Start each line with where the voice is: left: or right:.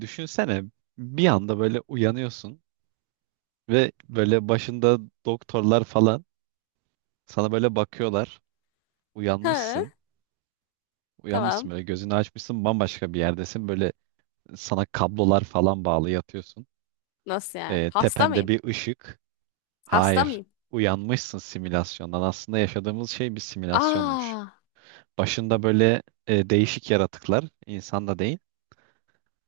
right: Düşünsene bir anda böyle uyanıyorsun ve böyle başında doktorlar falan sana böyle bakıyorlar. Uyanmışsın.
left: Ha,
right: Uyanmışsın
left: tamam.
right: böyle gözünü açmışsın bambaşka bir yerdesin. Böyle sana kablolar falan bağlı yatıyorsun.
left: Nasıl yani? Hasta
right: Tepende
left: mıyım?
right: bir ışık.
left: Hasta
right: Hayır.
left: mıyım?
right: Uyanmışsın simülasyondan. Aslında yaşadığımız şey bir simülasyonmuş.
left: Aa,
right: Başında böyle değişik yaratıklar, insan da değil.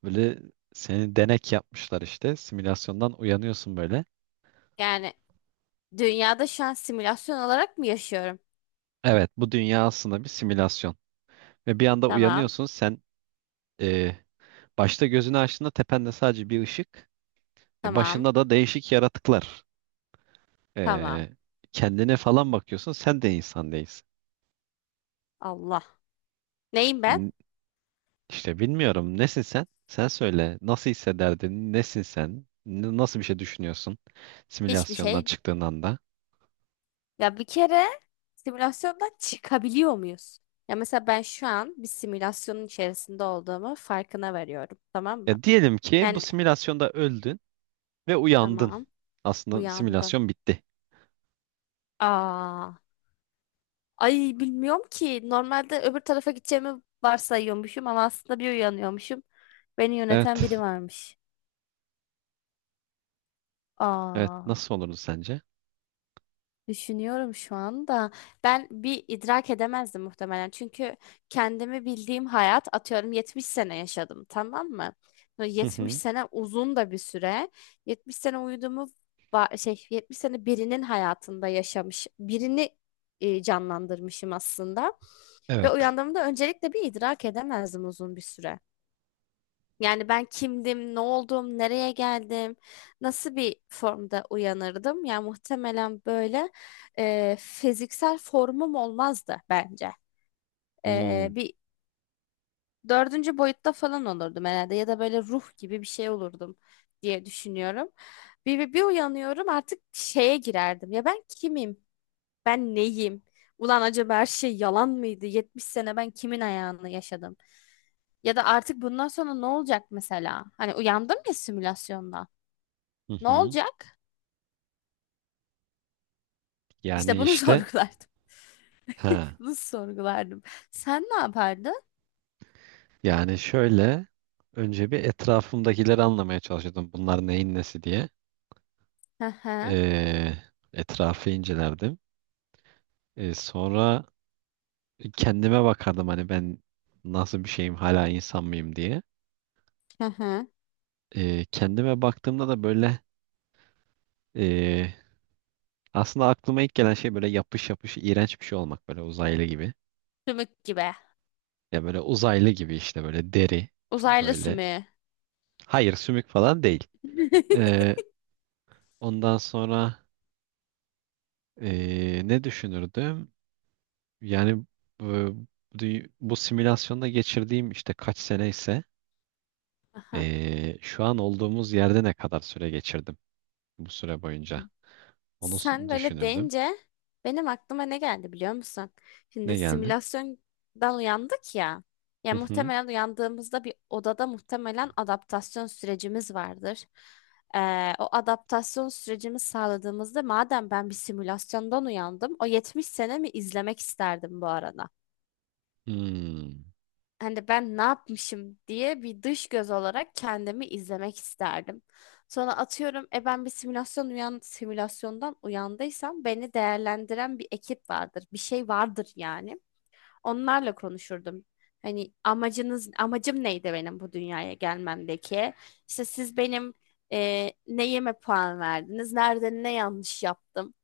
right: Böyle seni denek yapmışlar işte. Simülasyondan uyanıyorsun böyle.
left: yani dünyada şu an simülasyon olarak mı yaşıyorum?
right: Evet, bu dünya aslında bir simülasyon. Ve bir anda
left: Tamam,
right: uyanıyorsun sen. e, Başta gözünü açtığında tepende sadece bir ışık.
left: tamam,
right: Başında da değişik yaratıklar.
left: tamam.
right: E, Kendine falan bakıyorsun, sen de insan değilsin.
left: Allah. Neyim ben?
right: N- İşte bilmiyorum, nesin sen? Sen söyle, nasıl hissederdin? Nesin sen? Nasıl bir şey düşünüyorsun
left: Hiçbir
right: simülasyondan
left: şey.
right: çıktığın anda?
left: Ya bir kere simülasyondan çıkabiliyor muyuz? Ya mesela ben şu an bir simülasyonun içerisinde olduğumu farkına varıyorum. Tamam mı?
right: Ya diyelim ki bu
left: Yani
right: simülasyonda öldün ve uyandın.
left: tamam,
right: Aslında
left: uyandım.
right: simülasyon bitti.
left: Aa, ay bilmiyorum ki. Normalde öbür tarafa gideceğimi varsayıyormuşum ama aslında bir uyanıyormuşum. Beni yöneten
right: Evet.
left: biri varmış.
right: Evet.
left: Aa,
right: Nasıl olurdu sence?
left: düşünüyorum şu anda. Ben bir idrak edemezdim muhtemelen. Çünkü kendimi bildiğim hayat atıyorum 70 sene yaşadım, tamam mı? Böyle
right: Hı
left: 70
right: hı.
left: sene uzun da bir süre. 70 sene uyuduğumu 70 sene birinin hayatında yaşamış, birini canlandırmışım aslında. Ve
right: Evet.
left: uyandığımda öncelikle bir idrak edemezdim uzun bir süre. Yani ben kimdim, ne oldum, nereye geldim, nasıl bir formda uyanırdım? Yani muhtemelen böyle fiziksel formum olmazdı bence.
right: Hmm.
left: Bir dördüncü boyutta falan olurdum herhalde ya da böyle ruh gibi bir şey olurdum diye düşünüyorum. Bir uyanıyorum artık şeye girerdim. Ya ben kimim? Ben neyim? Ulan acaba her şey yalan mıydı? 70 sene ben kimin ayağını yaşadım? Ya da artık bundan sonra ne olacak mesela? Hani uyandım ya simülasyonda.
right: Hı
left: Ne
right: hı.
left: olacak? İşte
right: Yani
left: bunu
right: işte
left: sorgulardım.
right: ha,
left: Bunu sorgulardım. Sen ne yapardın?
right: yani şöyle, önce bir etrafımdakileri anlamaya çalışıyordum. Bunlar neyin nesi diye.
left: Hı hı.
right: Ee, Etrafı incelerdim. Sonra kendime bakardım, hani ben nasıl bir şeyim, hala insan mıyım diye.
left: Hı hı.
right: Kendime baktığımda da böyle ee, aslında aklıma ilk gelen şey böyle yapış yapış iğrenç bir şey olmak, böyle uzaylı gibi.
left: Sümük gibi.
right: Ya böyle uzaylı gibi işte, böyle deri
left: Uzaylı
right: böyle.
left: sümüğü.
right: Hayır, sümük falan değil. Ee, ondan sonra Ne düşünürdüm? Yani e, bu, bu simülasyonda geçirdiğim işte kaç sene ise,
left: Aha.
right: şu an olduğumuz yerde ne kadar süre geçirdim bu süre boyunca? Onu
left: Sen böyle
right: düşünürdüm.
left: deyince benim aklıma ne geldi biliyor musun?
right: Ne
left: Şimdi
right: geldi?
left: simülasyondan uyandık ya.
right: Hı
left: Ya
right: hı.
left: muhtemelen uyandığımızda bir odada muhtemelen adaptasyon sürecimiz vardır. O adaptasyon sürecimi sağladığımızda madem ben bir simülasyondan uyandım, o 70 mi izlemek isterdim bu arada,
right: Hmm,
left: hani ben ne yapmışım diye bir dış göz olarak kendimi izlemek isterdim. Sonra atıyorum ben bir simülasyondan uyandıysam beni değerlendiren bir ekip vardır. Bir şey vardır yani onlarla konuşurdum. Amacım neydi benim bu dünyaya gelmemdeki? İşte siz benim neyime puan verdiniz, nerede ne yanlış yaptım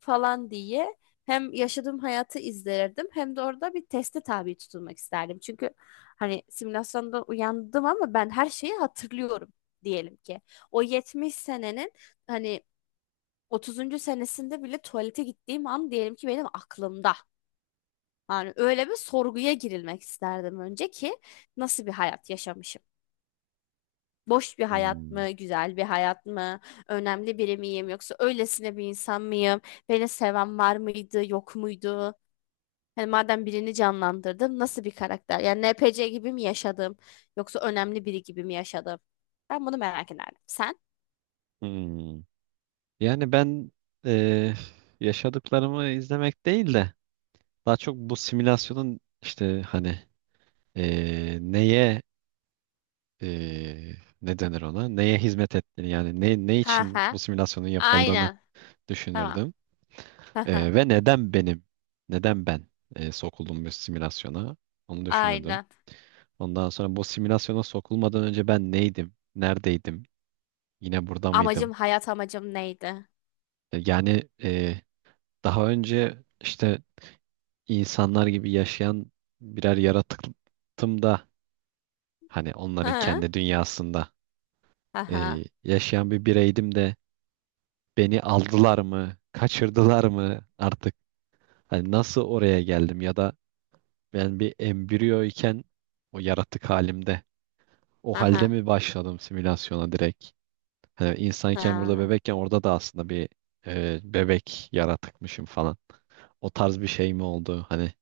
left: falan diye hem yaşadığım hayatı izlerdim hem de orada bir teste tabi tutulmak isterdim. Çünkü hani simülasyonda uyandım ama ben her şeyi hatırlıyorum diyelim ki. O 70 senenin hani 30. senesinde bile tuvalete gittiğim an diyelim ki benim aklımda. Yani öyle bir sorguya girilmek isterdim önce ki nasıl bir hayat yaşamışım? Boş bir hayat
right: hmm,
left: mı, güzel bir hayat mı, önemli biri miyim yoksa öylesine bir insan mıyım? Beni seven var mıydı, yok muydu? Hani madem birini canlandırdım nasıl bir karakter? Yani NPC gibi mi yaşadım yoksa önemli biri gibi mi yaşadım? Ben bunu merak ederdim. Sen?
right: hmm. Yani ben e, yaşadıklarımı izlemek değil de, daha çok bu simülasyonun işte, hani neye eee, ne denir ona? Neye hizmet ettiğini, yani ne, ne
left: Ha
right: için
left: ha.
right: bu simülasyonun yapıldığını
left: Aynen. Tamam.
right: düşünürdüm.
left: Ha ha.
right: Ve neden benim, neden ben sokuldum bu simülasyona, onu düşünürdüm.
left: Aynen.
right: Ondan sonra bu simülasyona sokulmadan önce ben neydim, neredeydim, yine burada
left: Amacım,
right: mıydım?
left: hayat amacım neydi?
right: Yani daha önce işte insanlar gibi yaşayan birer yaratıktım da hani
left: Ha
right: onların
left: ha.
right: kendi dünyasında
left: Ha ha.
right: yaşayan bir bireydim de. Beni aldılar mı? Kaçırdılar mı artık? Hani nasıl oraya geldim, ya da ben bir embriyo iken, o yaratık halimde, o
left: Ha
right: halde
left: ha.
right: mi başladım simülasyona direkt? Hani insanken burada
left: Ha.
right: bebekken orada da aslında bir bebek yaratıkmışım falan. O tarz bir şey mi oldu? Hani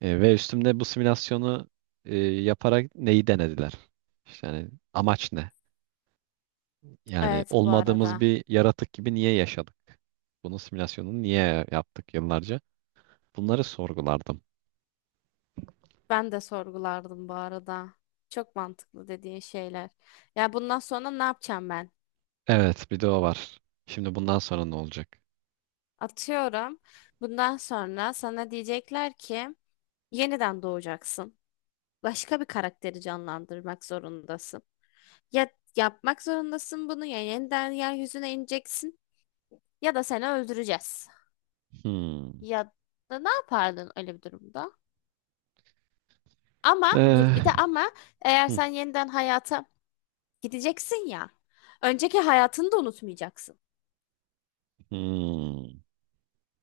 right: ve üstümde bu simülasyonu yaparak neyi denediler? İşte hani amaç ne? Yani
left: Evet bu
right: olmadığımız
left: arada.
right: bir yaratık gibi niye yaşadık? Bunun simülasyonunu niye yaptık yıllarca? Bunları sorgulardım.
left: Ben de sorgulardım bu arada. Çok mantıklı dediğin şeyler. Ya bundan sonra ne yapacağım ben?
right: Evet, bir de o var. Şimdi bundan sonra ne olacak?
left: Atıyorum. Bundan sonra sana diyecekler ki yeniden doğacaksın. Başka bir karakteri canlandırmak zorundasın. Ya yapmak zorundasın bunu, ya yeniden yeryüzüne ineceksin ya da seni öldüreceğiz.
right: Hmm.
left: Ya da ne yapardın öyle bir durumda? Ama dur
right: Ee,
left: bir de ama eğer
right: hmm,
left: sen yeniden hayata gideceksin ya. Önceki hayatını da unutmayacaksın.
right: hmm.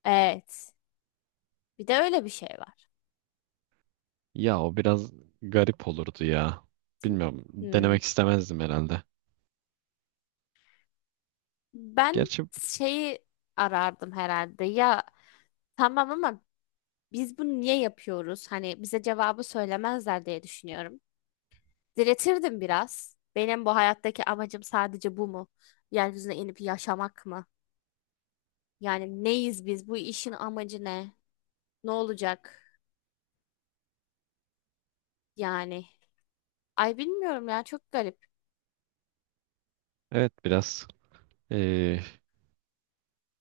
left: Evet. Bir de öyle bir şey var.
right: Ya o biraz garip olurdu ya. Bilmiyorum.
left: Hmm.
right: Denemek istemezdim herhalde.
left: Ben
right: Gerçi
left: şeyi arardım herhalde. Ya tamam ama biz bunu niye yapıyoruz? Hani bize cevabı söylemezler diye düşünüyorum. Diretirdim biraz. Benim bu hayattaki amacım sadece bu mu? Yeryüzüne inip yaşamak mı? Yani neyiz biz? Bu işin amacı ne? Ne olacak? Yani. Ay bilmiyorum ya, çok garip.
right: evet, biraz ee,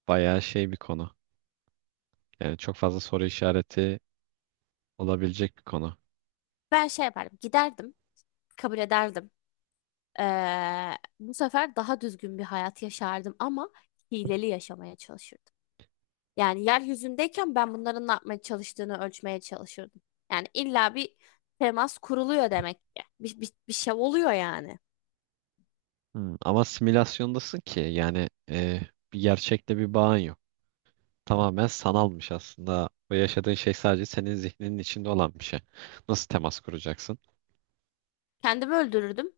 right: bayağı şey bir konu. Yani çok fazla soru işareti olabilecek bir konu.
left: Ben şey yapardım. Giderdim. Kabul ederdim. Bu sefer daha düzgün bir hayat yaşardım ama hileli yaşamaya çalışırdım. Yani yeryüzündeyken ben bunların ne yapmaya çalıştığını ölçmeye çalışırdım. Yani illa bir temas kuruluyor demek ki. Bir şey oluyor yani.
right: Hmm. Ama simülasyondasın ki, yani bir gerçekte bir bağın yok. Tamamen sanalmış aslında. Ve yaşadığın şey sadece senin zihninin içinde olan bir şey. Nasıl temas kuracaksın?
left: Kendimi öldürürdüm.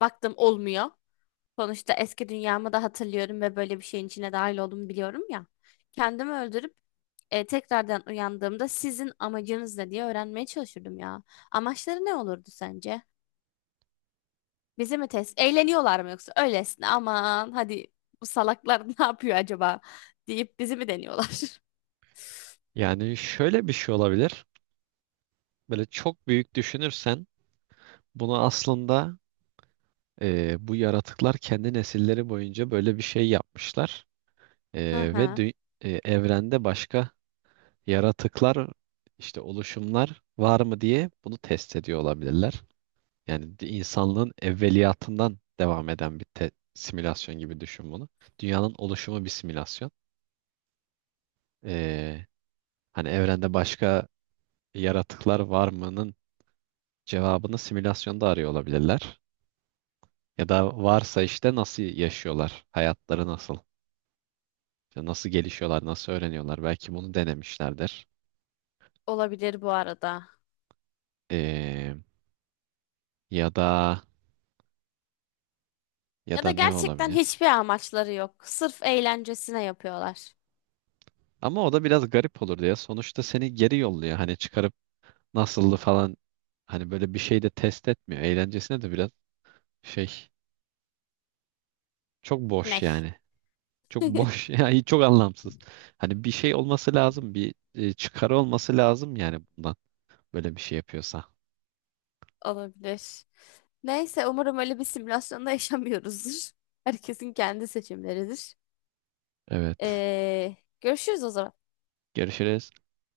left: Baktım olmuyor. Sonuçta eski dünyamı da hatırlıyorum ve böyle bir şeyin içine dahil olduğumu biliyorum ya. Kendimi öldürüp tekrardan uyandığımda sizin amacınız ne diye öğrenmeye çalışırdım ya. Amaçları ne olurdu sence? Bizi mi test? Eğleniyorlar mı yoksa öylesine aman hadi bu salaklar ne yapıyor acaba deyip bizi mi deniyorlar?
right: Yani şöyle bir şey olabilir. Böyle çok büyük düşünürsen, bunu aslında bu yaratıklar kendi nesilleri boyunca böyle bir şey yapmışlar. E,
left: Hı
right: ve
left: hı.
right: dü- Evrende başka yaratıklar, işte oluşumlar var mı diye bunu test ediyor olabilirler. Yani insanlığın evveliyatından devam eden bir simülasyon gibi düşün bunu. Dünyanın oluşumu bir simülasyon. Ee, Hani evrende başka yaratıklar var mı'nın cevabını simülasyonda arıyor olabilirler. Ya da varsa işte nasıl yaşıyorlar, hayatları nasıl, işte nasıl gelişiyorlar, nasıl öğreniyorlar. Belki bunu denemişlerdir.
left: Olabilir bu arada.
right: Ee, Ya da, ya
left: Ya da
right: da ne
left: gerçekten
right: olabilir?
left: hiçbir amaçları yok. Sırf eğlencesine yapıyorlar.
right: Ama o da biraz garip olur diye. Sonuçta seni geri yolluyor. Hani çıkarıp nasıldı falan. Hani böyle bir şey de test etmiyor. Eğlencesine de biraz şey, çok boş
left: Ney?
right: yani. Çok boş yani çok anlamsız. Hani bir şey olması lazım, bir çıkarı olması lazım yani bundan, böyle bir şey yapıyorsa.
left: Olabilir. Neyse umarım öyle bir simülasyonda yaşamıyoruzdur. Herkesin kendi seçimleridir.
right: Evet.
left: Görüşürüz o zaman.
right: Görüşürüz.